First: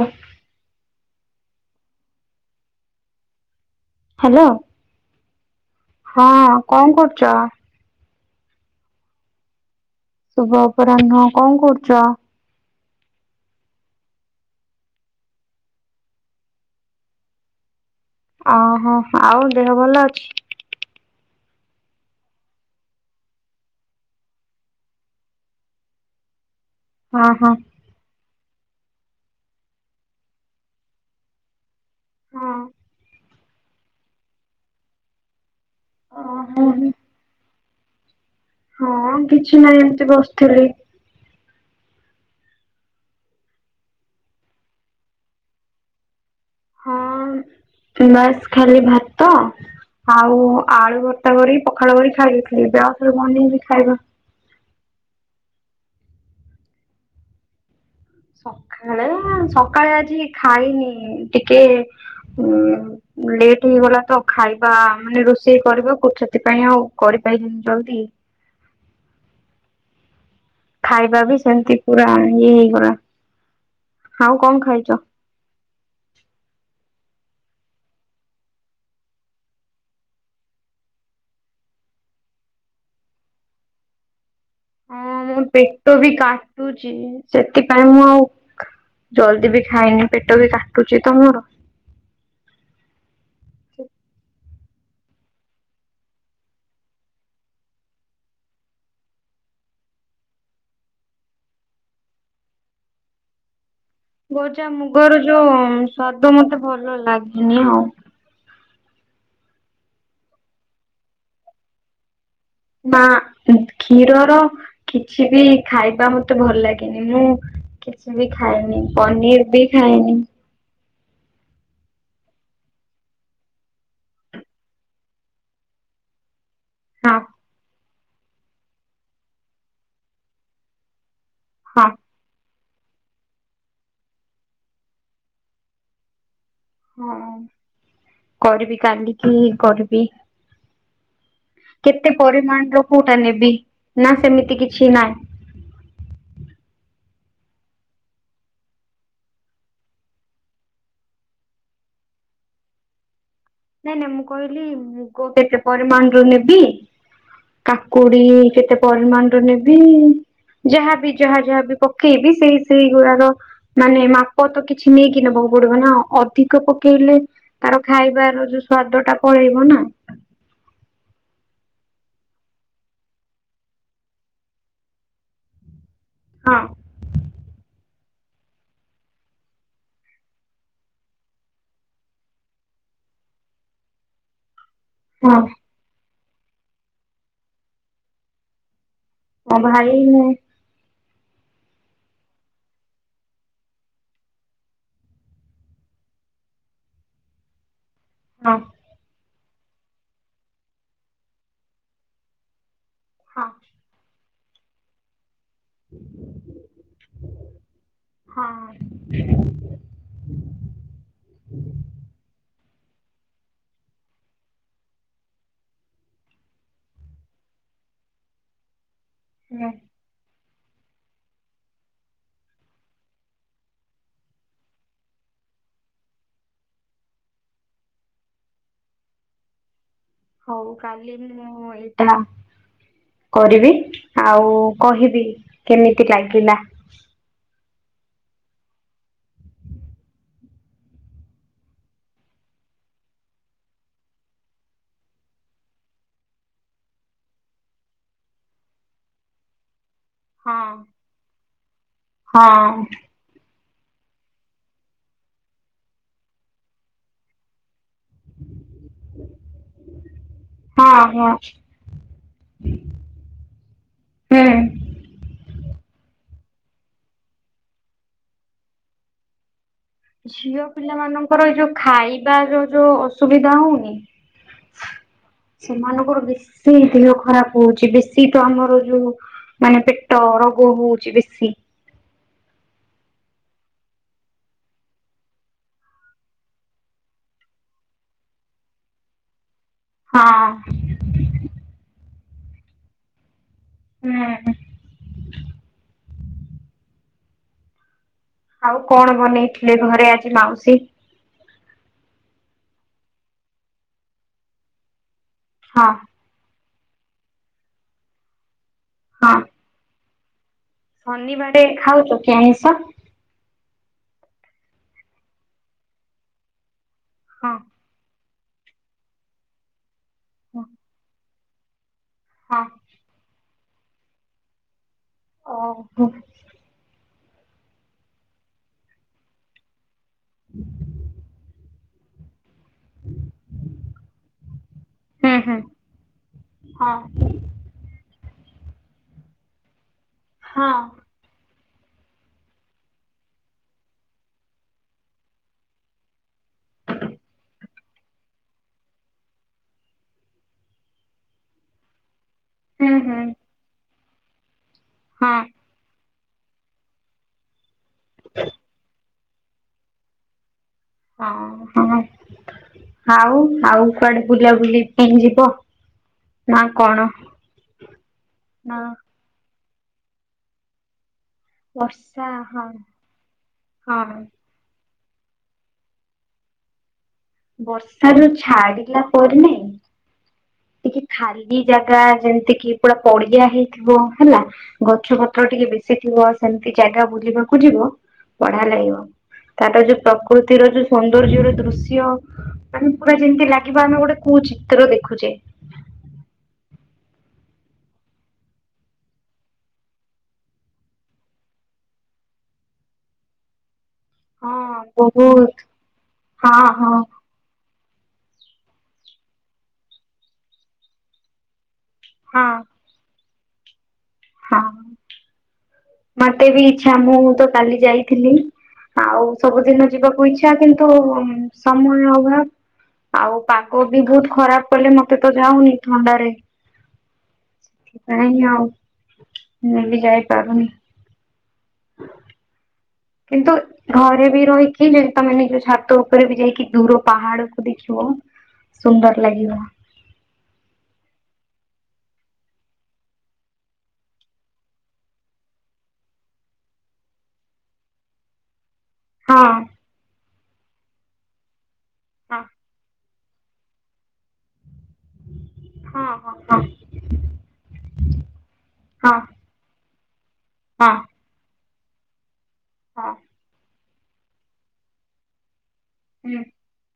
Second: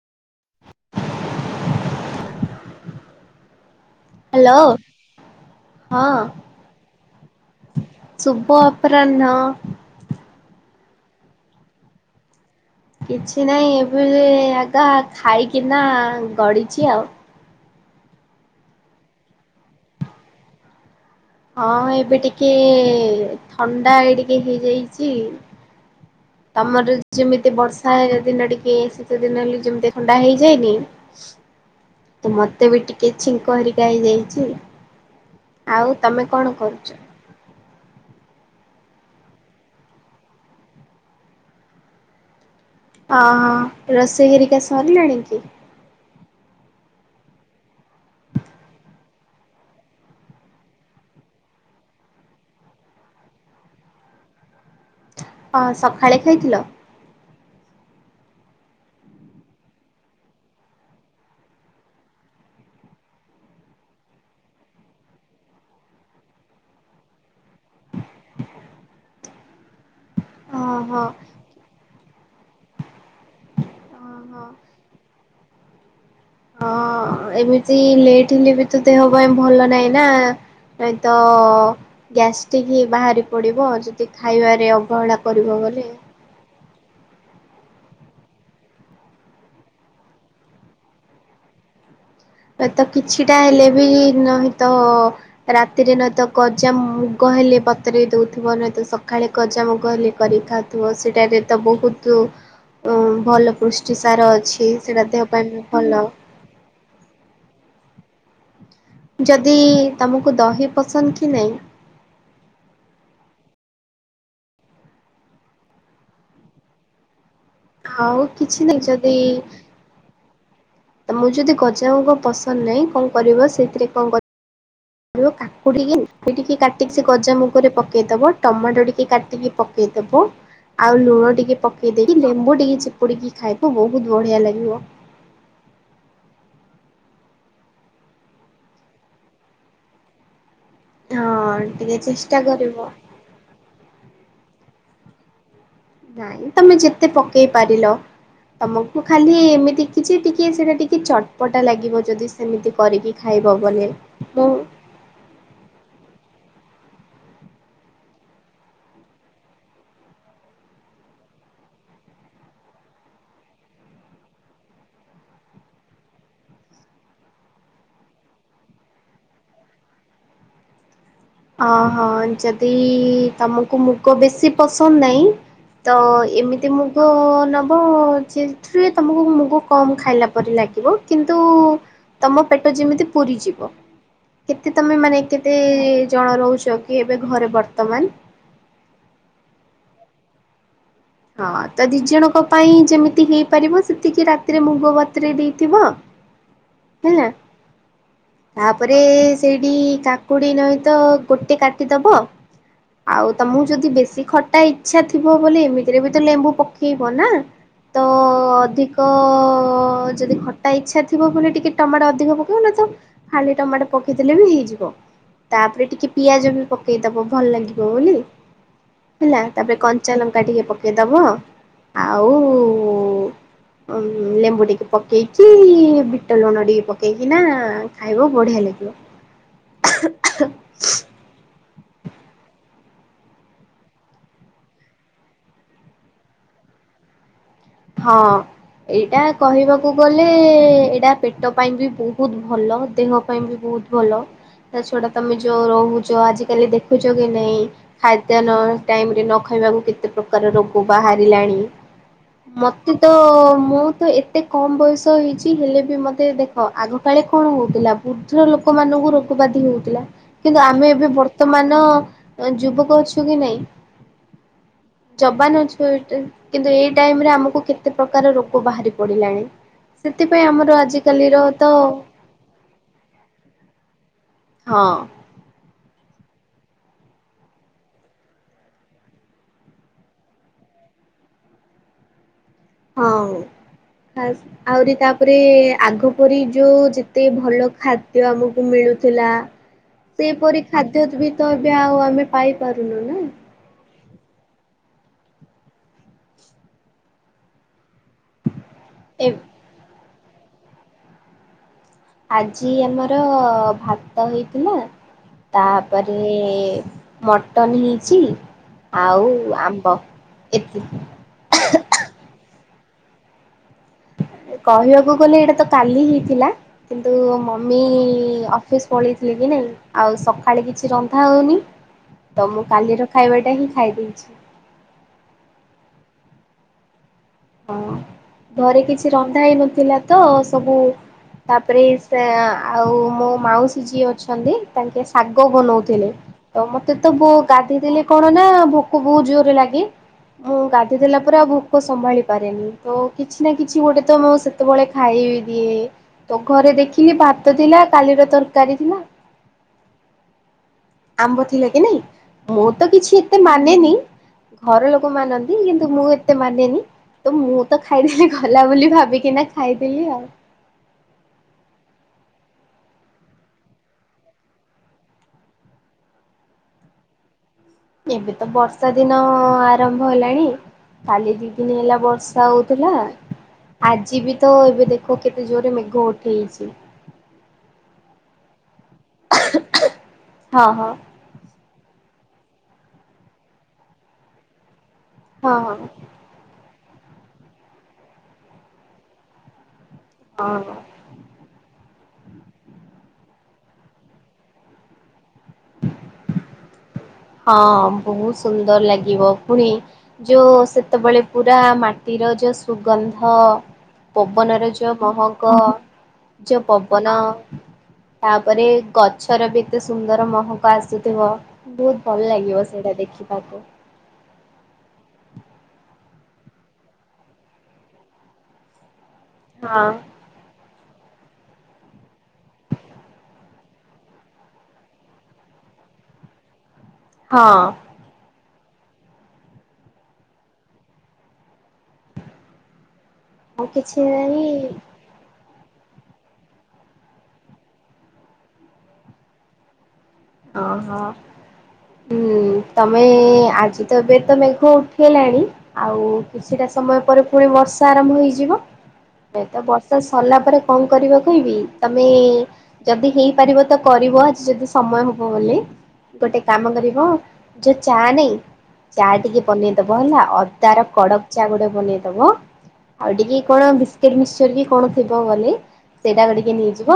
ଉଁ hello hello ହଁ କଣ କରୁଚ? ଶୁଭ ଅପରାହ୍ନ। ଶୁଭ ଅପରାହ୍ନ କଁ କରୁଚ? କିଛି ନାହିଁ ଏବେ ସେ ଆଗା ଖାଇକିନା ଗଡିଚି ଆଉ। ଆହା ଆଉ ଦେହ ଭଲ ଅଛି? ହଁ ଏବେ ଟିକେ ଥଣ୍ଡା ଏଇ ଟିକେ ହେଇଯାଇଚି। ତମର ହଁ ହଁ। ଯେମିତି ବର୍ଷା ହେରା ଦିନେ ଟିକେ ଶୀତ ଦିନ ହେଲେ ଯେମିତି ଥଣ୍ଡା ହେଇଯାଏନି ତ ମତେ ବି ଟିକେ ଛିଙ୍କ ହେରିକା ହେଇ ଯାଇଚି। ଆଉ ତମେ କଣ ଓହୋ କରୁଚ? ହଁ କିଛି ନାହିଁ ଏମିତି ବସିଥିଲି। ଆହା ରୋଷେଇ ଘରିକା ସରିଲାଣି କି? ହଁ ବାସ୍ ଖାଲି ଭାତ ଆଉ ଆଳୁ ଭର୍ତ୍ତା କରି ପଖାଳ କରି ଖାଇ ଦେଇଥିଲି ଗ୍ୟାସ୍ ରେ ବନେଇକି ଖାଇବା। କଁ ସକାଳେ ଖାଇଥିଲ? ସଖାଳେ ସକାଳେ ଆଜି ଖାଇନି ଟିକେ ଉଁ ଲେଟ୍ ହେଇଗଲା ତ ଖାଇବା ମାନେ ରୋଷେଇ କରିବାକୁ ସେଥିପାଇଁ ଆଉ କରିପାରିଲିନି ଜଲଦି। ଓହୋ। ଖାଇବା ବି ସେମିତି ପୁରା ଇଏ ହେଇଗଲା। ଆଉ ଓହୋ କଣ ଖାଇଚ? ହଁ ଏମିତି ଲେଟ୍ ହେଲେ ବି ତ ଦେହ ପାଇଁ ଭଲ ନାହିଁ ନା। ନାହିଁତ ଗ୍ୟାସ୍ଟିିକ ହିଁ ବାହାରି ପଡିବ ଯଦି ଖାଇବାରେ ଅ ହଁ ମୋ ପେଟ ବି କା ଚି ସେଥିପାଇଁ ମୁଁ ଆଉ ଜଲଦି ବି ଖାଇନି ପେଟ ବି କାଟୁଚି ତ ମୋର। ଏ ତ କିଛିଟା ହେଲେ ବି ନାହିଁ ତ ରାତିରେ ନହେତ ଗଜା ମୁଗ ହେଲେ ବତୁରେଇ ଦୋଉଥିବ ନହୁତ ସକାଳେ ଗଜା ମୁଗ ହେଲେ କରି ଖା ଉଥିବ ସେଟାରେ ତମକୁ ତୁ ଉଁ ଭଲ ପୃ ଗଜା ମୁଗର ଯୋଉ ସ୍ଵାଦ ମତେ ଭଲ ଲାଗେନି ଆଉ। ଯଦି ତୁମକୁ ଦହି ପସନ୍ଦ କି ନାଇଁ? ନା କ୍ଷୀରର କିଛି ବି ଖାଇବା ମତେ ଭଲ ଲାଗେନି। ମୁଁ କିଛି ଆଉ ବି କିଛି ନାହିଁ ଖାଏନି ଯଦି ପନିର ବି ଖାଏନି। ତମକୁ ଯଦି ଗଜାମୁଗ ପସନ୍ଦ ନାଇଁ କଣ କରିବ ସେଥିରେ କଣ କ ରିବ କାକୁଡିକି ଟିକି ଟିକି କାଟିକି ସେ ହଁ ଗଜା ମୁଗରେ ପକେଇଦବ। ଟମାଟ ଟିକେ କାଟିକି ପକେଇଦବ ଆଉ ଲୁଣ ଟିକେ ହଁ ପକେଇ ଦେଇ କି ଲେମ୍ବୁ ଟିକେ ଚିପୁଡିକି ଖାଇବ ବୋହୁତ ବଢିଆ ଲାଗିବ। ହଁ କରିବି କାଲିକି କରିବି। ହଁ। ଟିକେ କେତେ ଚେଷ୍ଟା କରିବ ପରିମାଣର କୋଉଟା ନେବି ନା ସେମିତି କିଛି ନା ନାଇଁ ତମେ ଯେତେ ପକେଇ ପାରିଲ। ତମକୁ ଖାଲି ଏମିତି କିଛି ଟିକେ ସେଇଟା ଟିକେ ଚଟପଟା ଲାଗିବ ଯଦି ସେମିତି କରିକି ଖାଇବ ବନେଇବ। ମୁଁ କୋଉଟା କେତେ ପରିମାଣର ନେବି? କାକୁଡି କେତେ ପରିମାଣର ନେବି? ଯାହା ବି ଯାହା ଯାହା ବି ପକେଇବି ସେଇ ସେଇ ଗୁଡାର ମାନେ ମାପ ତ କିଛି ନେଇକି ନେବାକୁ ପଡିବ ନା ଅଧିକ ପକେଇଲେ ତାର ଖାଇବାର ସ୍ଵାଦଟା ପଳେଇବ ନା। ଅଂ ହଁ ଯଦି ତମକୁ ମୁଗ ବେଶୀ ପସନ୍ଦ ନାଇଁ। ତ ହଁ ଏମିତି ମୁଗ ନେବ ଯେ ଏଥିରେ ତମକୁ ମୁଗ କମ୍ ଖାଇଲା ପରି ଲାଗିବ କିନ୍ତୁ ତମ ପେଟ ଯେମିତି ପୁରିଯିବ। କେତେ ତମେ ମାନେ ହଁ କେତେ ଜଣ ରହୁଚ କି ଏବେ ଘରେ ବର୍ତ୍ତମାନ? ମୋ ଭାଇ ମୁଁ। ହଁ ତ ଦି ଜଣଙ୍କ ପାଇଁ ଯେମିତି ହେଇପାରିବ ସେତିକି ରାତିରେ ମୁଗ ଭତୁରେଇ ଦେଇଥିବ। ହେଲା। ହଁ ତାପରେ ସେଇଠି କାକୁଡି ନାଇ ତ ଗୋଟେ କାଟିଦବ। ଆଉ ହଁ ତମକୁ ଯଦି ବେଶୀ ଖଟା ଇଚ୍ଛା ଥିବ ବୋଲି ଏମି ଏଥିରେ ବି ତ ଲେମ୍ବୁ ପକେଇବ ନା ତ ହଁ ଅଧିକ ଯଦି ଖ ଟା ଇଚ୍ଛା ଥିବ ବୋଲି ଟିକେ ଟମାଟ ଅଧିକ ପକେଇବ ନାଁ ତ ଖାଲି ଟମାଟ ପକେଇ ଦେଲେ ବି ହେଇଯିବ। ତାପରେ ଟିକେ ପିଆଜ ବି ପକେଇଦବ ଭଲ ଲାଗିବ ବୋଲି। ହେଲା ତାପରେ କଞ୍ଚା ଲଙ୍କା ଟିକେ ପକେଇଦବ ଆଉ ଲେମ୍ବୁ ଟିକେ ପକେଇକି ବିଟ ଲୁଣ ଟିକେ ପକେଇକି ନା ଖାଇବ ବଢିଆ ଲାଗିବ। ହଉ କାଲି ମୁଁ ଏଇଟା କରିବି ଆଉ କହିବି କେମିତି ଲାଗିଲା। ହଁ। ଏଇଟା କହିବାକୁ ଗଲେ ଏଇଟା ପେଟ ପାଇଁ ବି ବହୁତ ଭଲ ଦେହ ପାଇଁ ବି ବହୁତ ଭଲ ତା ଛଡ଼ା ତମେ ଯେଉ ରହୁଛ, ଆଜିକାଲି ଦେଖୁଛ କି ନାହିଁ। ଖାଦ୍ୟ ଟାଇମରେ ନ ଖାଇବାକୁ କେତେ ପ୍ରକାର ହଁ ରୋଗ ବାହାରିଲାଣି। ହଁ ମତେ ତ, ମୁଁ ତ ଏ ଏତେ କମ୍ ବୟସ ହେଇଛି ହେଲେ ବି ମୋତେ ଦେଖ ଆଗକାଳେ କଣ ହେଉଥିଲା। ଉଦ୍ଧ୍ର ଲୋକମାନଙ୍କୁ ରୋଗବାଧି ହେଉଥିଲା। କିନ୍ତୁ ଆମେ ହଁ ଏବେ ହଁ ବର୍ତ୍ତମାନ, ଯୁବକ ଅଛୁ କି ନାଇଁ। ହଁ। ଜବାନ ଅଛ କିନ୍ତୁ ଏଇ ଟାଇମରେ ଆମକୁ କେତେ ପ୍ରକାର ରୋଗ ବାହାରି ପଡିଲାଣି। ସେଥିପାଇଁ ଝିଅ ଆମର ପିଲା ଆଜିକାଲିର ମାନଙ୍କର ଏଇ ତ ଯୋଉ ଖାଇବାର ଯୋଉ ଅସୁବିଧା ହଉନି। ହଁ। ସେମାନଙ୍କର ବେଶୀ ଦେହ ଖରାପ ହଉଛି ବେଶୀ ତ ଆମର ଯୋଉ ମାନେ ପେଟ ରୋଗ ହଉଛି ବେଶୀ। ହଁ ଆ ଆହୁରି ତାପରେ ଆଗ ପରି ଯୋଉ ଯେତେ ଭଲ ଖାଦ୍ୟ ଆମକୁ ମିଳୁଥିଲା। ସେପରି ହଁ। ଖାଦ୍ୟ ବି ତ ଏବେ ଆଉ ଆମେ ପାଇପାରୁନୁ ନା। ହୁଁ। ଆଉ କଣ ଏ ବନେଇଥିଲେ ଘରେ ଆଜି ମାଉସୀ। ଆଜି ଆମର ଭାତ ହେଇଥିଲା ହଁ। ତାପରେ ମଟନ ହେଇଛି ଆଉ ଆମ୍ବ ଏତି। ଧନ ବାଡେ ଖାଉଛ କି ଆମିଷ। କହିବାକୁ ଗଲେ ଏଇଟା ତ କାଲି ହେଇଥିଲା କିନ୍ତୁ ହଁ ମମି ଅିସ୍ ପଳେଇଥିଲି କି ନାଇଁ ଆଉ ସକାଳେ ହଁ। କିଛି ରନ୍ଧା ହଉନି ତ ହଁ ମୁଁ କାଲି ର ଖାଇବାଟା ହିଁ ଖାଇ ଦେଇଛି। କ ହ ହଁ ଘରେ କିଛି ରନ୍ଧା ହେଇନଥିଲା ତ ସବୁ ତାପରେ ସେ ଆଁ ମୋ ମାଉସୀ ଯିଏ ଅଛନ୍ତି ତାଙ୍କେ ହୁଁ ଶାଗ ହୁଁ। ବନଉଥିଲେ। ତ ମତେ ହଁ ତ ବ ଗାଧେଇ ଦେଲେ କଣ ନା ଭୋକ ବହୁତ ଜୋରରେ ଲାଗେ ମୁଁ ହଁ ଗାଧେଇ ଦେଲା ପରେ ଆଉ ଭୋକ ସମ୍ଭାଳି ପାରେନି ତ କିଛି ନା କିଛି ଗୋଟେ ତ ମୁଁ ସେତବଳେ ଖାଇ ଦିଏ। ତ ଘରେ ଦେଖିଲି ଭାତ ଥିଲା କାଲିର ତରକାରୀ ଥିଲା। ଆମ୍ବ ଥିଲା କି ନାଇଁ ମୁଁ ତ ହୁଁ କିଛି ହୁଁ। ଏତେ ମାନେନି ଘର ଲୋ କ ହଁ ମାନନ୍ତି କିନ୍ତୁ ମୁଁ ଏତେ ମାନେନି। ତ ମୁଁ ତ ଖାଇଦେଲିି ଗଲା ବୋଲି ଭାବିକି ନା ଖାଇଦେଲି ଆଉ। ହଁ ହଁ ଆଉ ଆଉ କୁଆଡେ ବୁଲାବୁଲି ପାଇଁ ଯିବ। ନାଁ କଣ ଏବେ ତ ନା ବର୍ଷା ଦିନ ଆରମ୍ଭ ହେଲାଣି କାଲି ଯି ଦିନି ହେଲା ବର୍ଷା ହଉଥିଲା ହଁ ଆଜି ବି ତ ଏବେ ଦେଖ କେତେ ଜୋରରେ ମେଘ ଉଠେଇଚି। ବର୍ଷା ରୁ ଛାଡିଲା ପରେ ନାଇଁ ହଁ ହଁ ଟିକେ ଖାଲି ଜାଗା ଯେମତି କି ପୁରା ପଡିଆ ହେଇଥିବ ହେଲା ଗଛ ପତ୍ର ହଁ ଟିକେ ବେଶୀ ଥିବ ସେମତି ଜାଗା ବୁଲିବାକୁ ଯିବ ବଢିଆ ଲାଗିବ ତାର ଯୋଉ ହଁ ପ୍ରକୃତିର ହଁ ଯୋଉ ସୌନ୍ଦର୍ଯ୍ୟ ର ଦୃଶ୍ୟ। ମାନେ ପୁରା ଯେମତି ଲାଗିବ ଆମେ ଗୋଟେ କୋଉ ଚିତ୍ର ଦେଖୁଚେ। ହଁ ବହୁତ ସୁନ୍ଦର ଲାଗିବ ପୁଣି। ଯୋଉ ସେତବଳେ ପୁରା ମାଟିର ଯୋଉ ସୁଗନ୍ଧ ପବନ ହଁ ଯଉ ମହକ ବହୁତ ଯଉ ହଁ ହଁ ପବନ। ତାପରେ ଗଛର ବି ତ ସୁନ୍ଦର ମହକ ଆସୁଥିବ ବ ଭଲ ହଁ ଲାଗିବ ସେଇଟା ଦେଖିବାକୁ। ହଁ ମତେ ବି ଇଛା ମୁଁ ତ କାଲି ଯାଇଥିଲି ଆଉ ସବୁଦିନ ହଁ ଯିବାକୁ ଇ ଛା କିନ୍ତୁ ସମୟ ଅଭାବ। ଆଉ ପାଗ ବି ବହୁତ ଖରାପ କଲେ ମତେ ତ ଯାଉନି ଥଣ୍ଡାରେ। ହଁ ଖେ ପାଇଁ ଆଉ ମୁଁ ବି ଯାଇପାରୁନି। କିନ୍ତୁ ଆଉ କିଛି ଘରେ ବି ନାହିଁ ରହିକି ତମେ ନେଇକି ଛାତ ଉପରେ ବି ଯାଇକି ଦୂର ପାହାଡକୁ ଦେଖିବ ସୁନ୍ଦର ଲାଗିବ। ଅହ ହୁଁ ତମେ ଆଜି ତ ଏବେ ତ ମେଘ ଉଠେଇଲାଣି। ଆଉ କିଛିଟା ସମୟ ପରେ ପୁଣି ବର୍ଷା ଆରମ୍ଭ ହେଇଯିବ। ଏ ହଁ ତ ବର୍ଷା ସରଲା ପରେ କଣ କରିବା କହିବି ତମେ ହଁ ଯଦି ହେଇପାରିବ ତ କରିବ ଯଦି ସମୟ ହବ ବୋଲି। ହଁ ଗୋଟେ ହଁ କାମ କରିବ ଯେ ଚା ନାଇଁ ହଁ ଚା ହଁ ଟିକେ ବନେଇ ଦବ ହେଲା ଅ ତାର ହଁ କଡ଼କ ଚା ଗୋଟେ ବନେଇଦବ ଆଉ ହଁ ଟିକେ କଣ ବିସ୍କିଟ୍ ମିକ୍ସଚର୍ କି କଣ ଥିବ ବୋଲି ସେଇଟାକୁ ହୁଁ ଟିକେ ନେଇଯିବ।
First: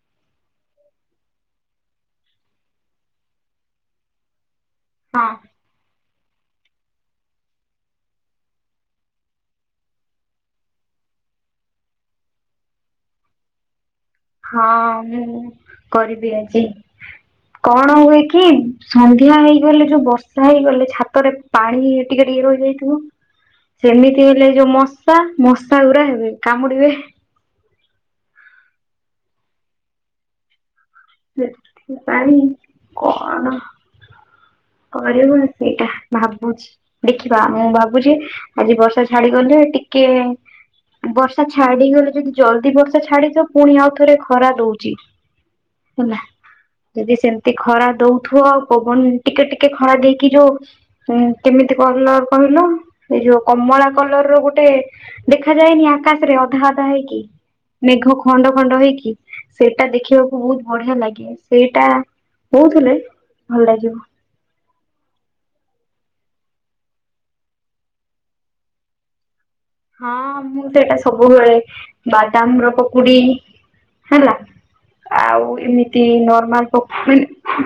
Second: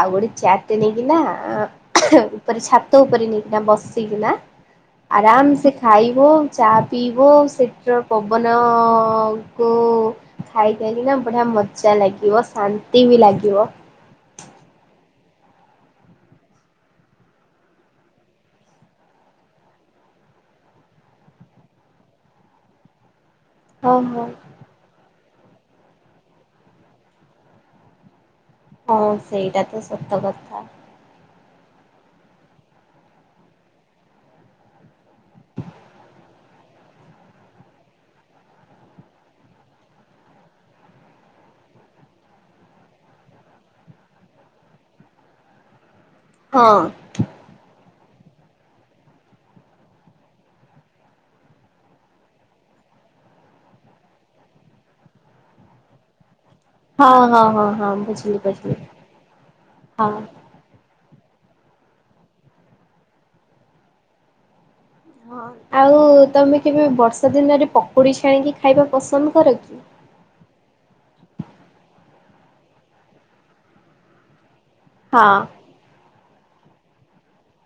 ଆଉ ଗୋଟେ ଚାଟ ଟେ ନେଇକି ନା କହିଲି ଛାତ ଉପରେ ନେଇକିନା ବସିକିନା ହଁ ଆରାମ ସେ ଖାଇବ ଚା ପିଇବ ସେଥିର ପବନ କୁ ଖାଇଦେଲେ ନା ବଢିଆ ମଜା ଲାଗିବ ଶାନ୍ତି ବି ଲାଗିବ। ହଁ ମୁଁ କରିବି ଆଜି। କଣ ହୁଏ କି ସନ୍ଧ୍ୟା ହେଇଗଲେ ଯୋଉ ବର୍ଷା ହେଇଗଲେ ଛାତରେ ପାଣି ଟିକେ ଟିକେ ରହିଯାଇଥିବ। ହଁ ହଁ ସେମିତି ହେଲେ ଯୋଉ ମଶା ମଶା ଗୁରା ହେବେ କାମୁଡିବେ। ହଁ ସେଇଟା ତ ସତ କଥା। ସେଠି ପାଇଁ କଣ। କରିବ ସେଇଟା ଭାବୁଛି। ଦେଖିବା ମୁଁ ଭାବୁଛି ଆଜି ବର୍ଷା ଛାଡିଗଲେ ଟିକେ ବର୍ଷା ଛାଡିଗଲେ ଯଦି ଜଲ୍ଦି ବର୍ଷା ଛାଡିଜିବ ପୁଣି ଆଉ ଥରେ ଖରା ଦଉଛି। ହେଲା। ହଁ। ଯଦି ସେମିତି ଖରା ଦଉଥିବ ଆଉ ପବନ ଟିକେ ଟିକେ ଖରା ଦେଇକି ଯଉ ହଁ କେମିତି କଲର କହିଲ ଏଇ ଯୋଉ କମଳା କଲର ର ଗୋଟେ ଦେଖାଯାଏନି ଆକାଶରେ ଅଧା ଅ ପା ହେଇକି ହଁ ହଁ ହଁ ହଁ ମେଘ ବୁଝିଲି ଖଣ୍ଡ ବୁଝିଲି ଖଣ୍ଡ ହେଇକି ସେଇଟା ହଁ ହଁ ଦେଖିବାକୁ ବହୁତୁ ବଢିଆ ଲାଗେ ସେଇଟା ହଉଥିଲେ ଭଲ ଲାଗିବ। ହଁ ଆଉ ତମେ କେବେ ବର୍ଷା ଦିନରେ ପକୁଡ଼ି ଛାଣିକି ଖାଇବା ପସନ୍ଦ କର କି? ହଁ ମୁଁ ତ ଏଇଟା ସବୁବେଳେ ବାଦାମ ର ପକୁଡି ହେଲା ହଁ ଆଉ ଏମିତି ନର୍ମାଲ ପକୁଡି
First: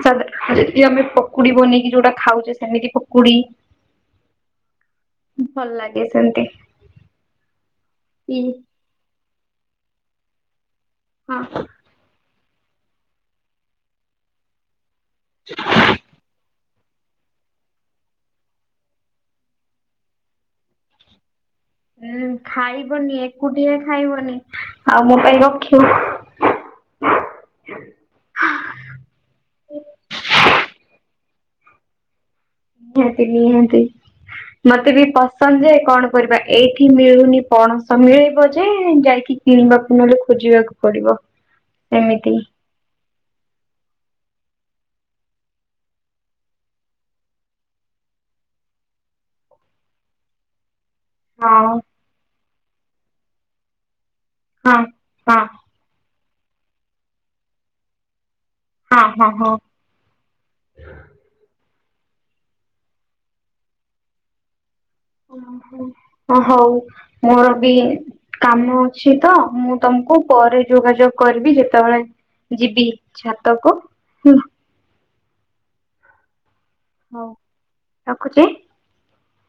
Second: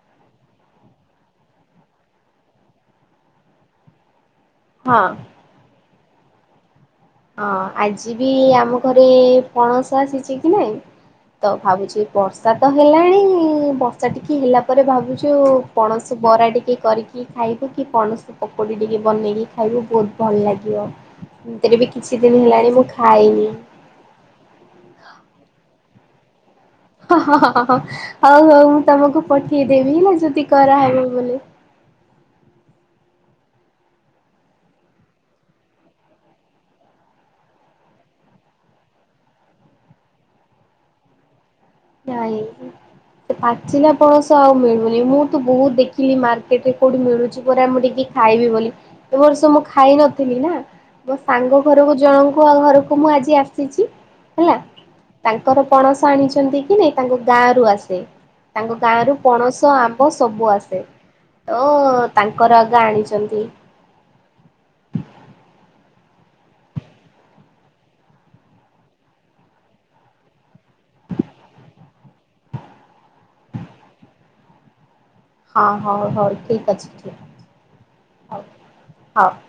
ଯଦି ଆମେ ପକୁଡି ବନେଇକି ଯୋଉଟା ଖାଉଛେ ସେମିତି ପକୁଡି ହଁ। ଭଲ ଲାଗେ ସେମତି। ହଁ ଆଜି ବି ଆମ ଘରେ ପଣସ ଆସିଛି କି ନାଇଁ ତ ହଁ ଭାବୁଛି ବର୍ଷା ତ ହେଲାଣି ବର୍ଷା ଟିକେ ହେଲା ପରେ ଭାବୁଛୁ ପଣସ ବରା ଟିକେ କରିକି କି ଖାଇବୁ କି କୋଣସି ପକୋଡ଼ି ଟିକେ ବନେଇକି ଖାଇବୁ ବହୁତ ଭଲ ଲାଗିବ ସେମିତି ରେବି କିଛି ଉଁ ଦିନ ହେଲାଣି ମୁଁ ଖାଇବନି ଖାଇନି। ଏକୁଟିଆ ଖାଇବନି ଆଉ ମୋ ପାଇଁ ରଖିବ। ହ ହ ହ ହ ହ ହଉ ହଉ ମୁଁ ତମକୁ ପଠେଇଦେବି ହେଲା ଯଦି କରାହେବ ବୋଲି ନିହାତି ନିହାତି। ମତେ ବି ପସନ୍ଦ ଯେ କଣ କରିବା ଏଇଠି ମିଳୁନି ପଣସ ମିଳିବ ଯେ ଯାଇକି କିବାକୁ ନହେଲେ ଖୋଜିବାକୁ ପଡିବ। ଏମିତି ଯାଇ ନି। ସେ ପାଚିଲା ପଣସ ଆଉ ମିଳୁନି। ମୁଁ ତ ବହୁତ ଦେଖିଲି ମାର୍କେଟ ରେ କୋଉଠି ମିଳୁଛି ପୁରା ମୁଁ ଟିକେ ଖାଇବି ବୋଲି ଏ ବର୍ଷ ମୁଁ ଖାଇ ନଥିଲି ନା। ମୋ ସାଙ୍ଗ ହଁ ଘରକୁ ଜଣଙ୍କୁ ଆ ଘରକୁ ମୁଁ ଆଜି ଆସିଛି ହେଲା। ହଁ ହଁ ତାଙ୍କର ପଣସ ଆଣିଛନ୍ତି କି ନାଇ ତାଙ୍କ ଗାଁ ରୁ ଆସେ ତାଙ୍କ ହଁ ଗାଁରୁ ହଁ ହଁ। ପଣସ ଆମ ବ ସବୁ ଆସେ ତ ତାଙ୍କର ଆଗା ଆଣିଛନ୍ତି। ଓ ହଉ ମୋର ବି କାମ ଅଛି ତ ମୁଁ ତମକୁ ପରେ ଯୋଗାଯୋଗ କରିବି। ଯେତେବେଳେ ଯିବି ଛାତକୁ ହୁଁ। ହଁ ହଉ ହେଉ ଠିକ୍ ଅଛି ଠିକ ହଉ। ଅଛି ହଉ ରଖୁଛି। ହଉ।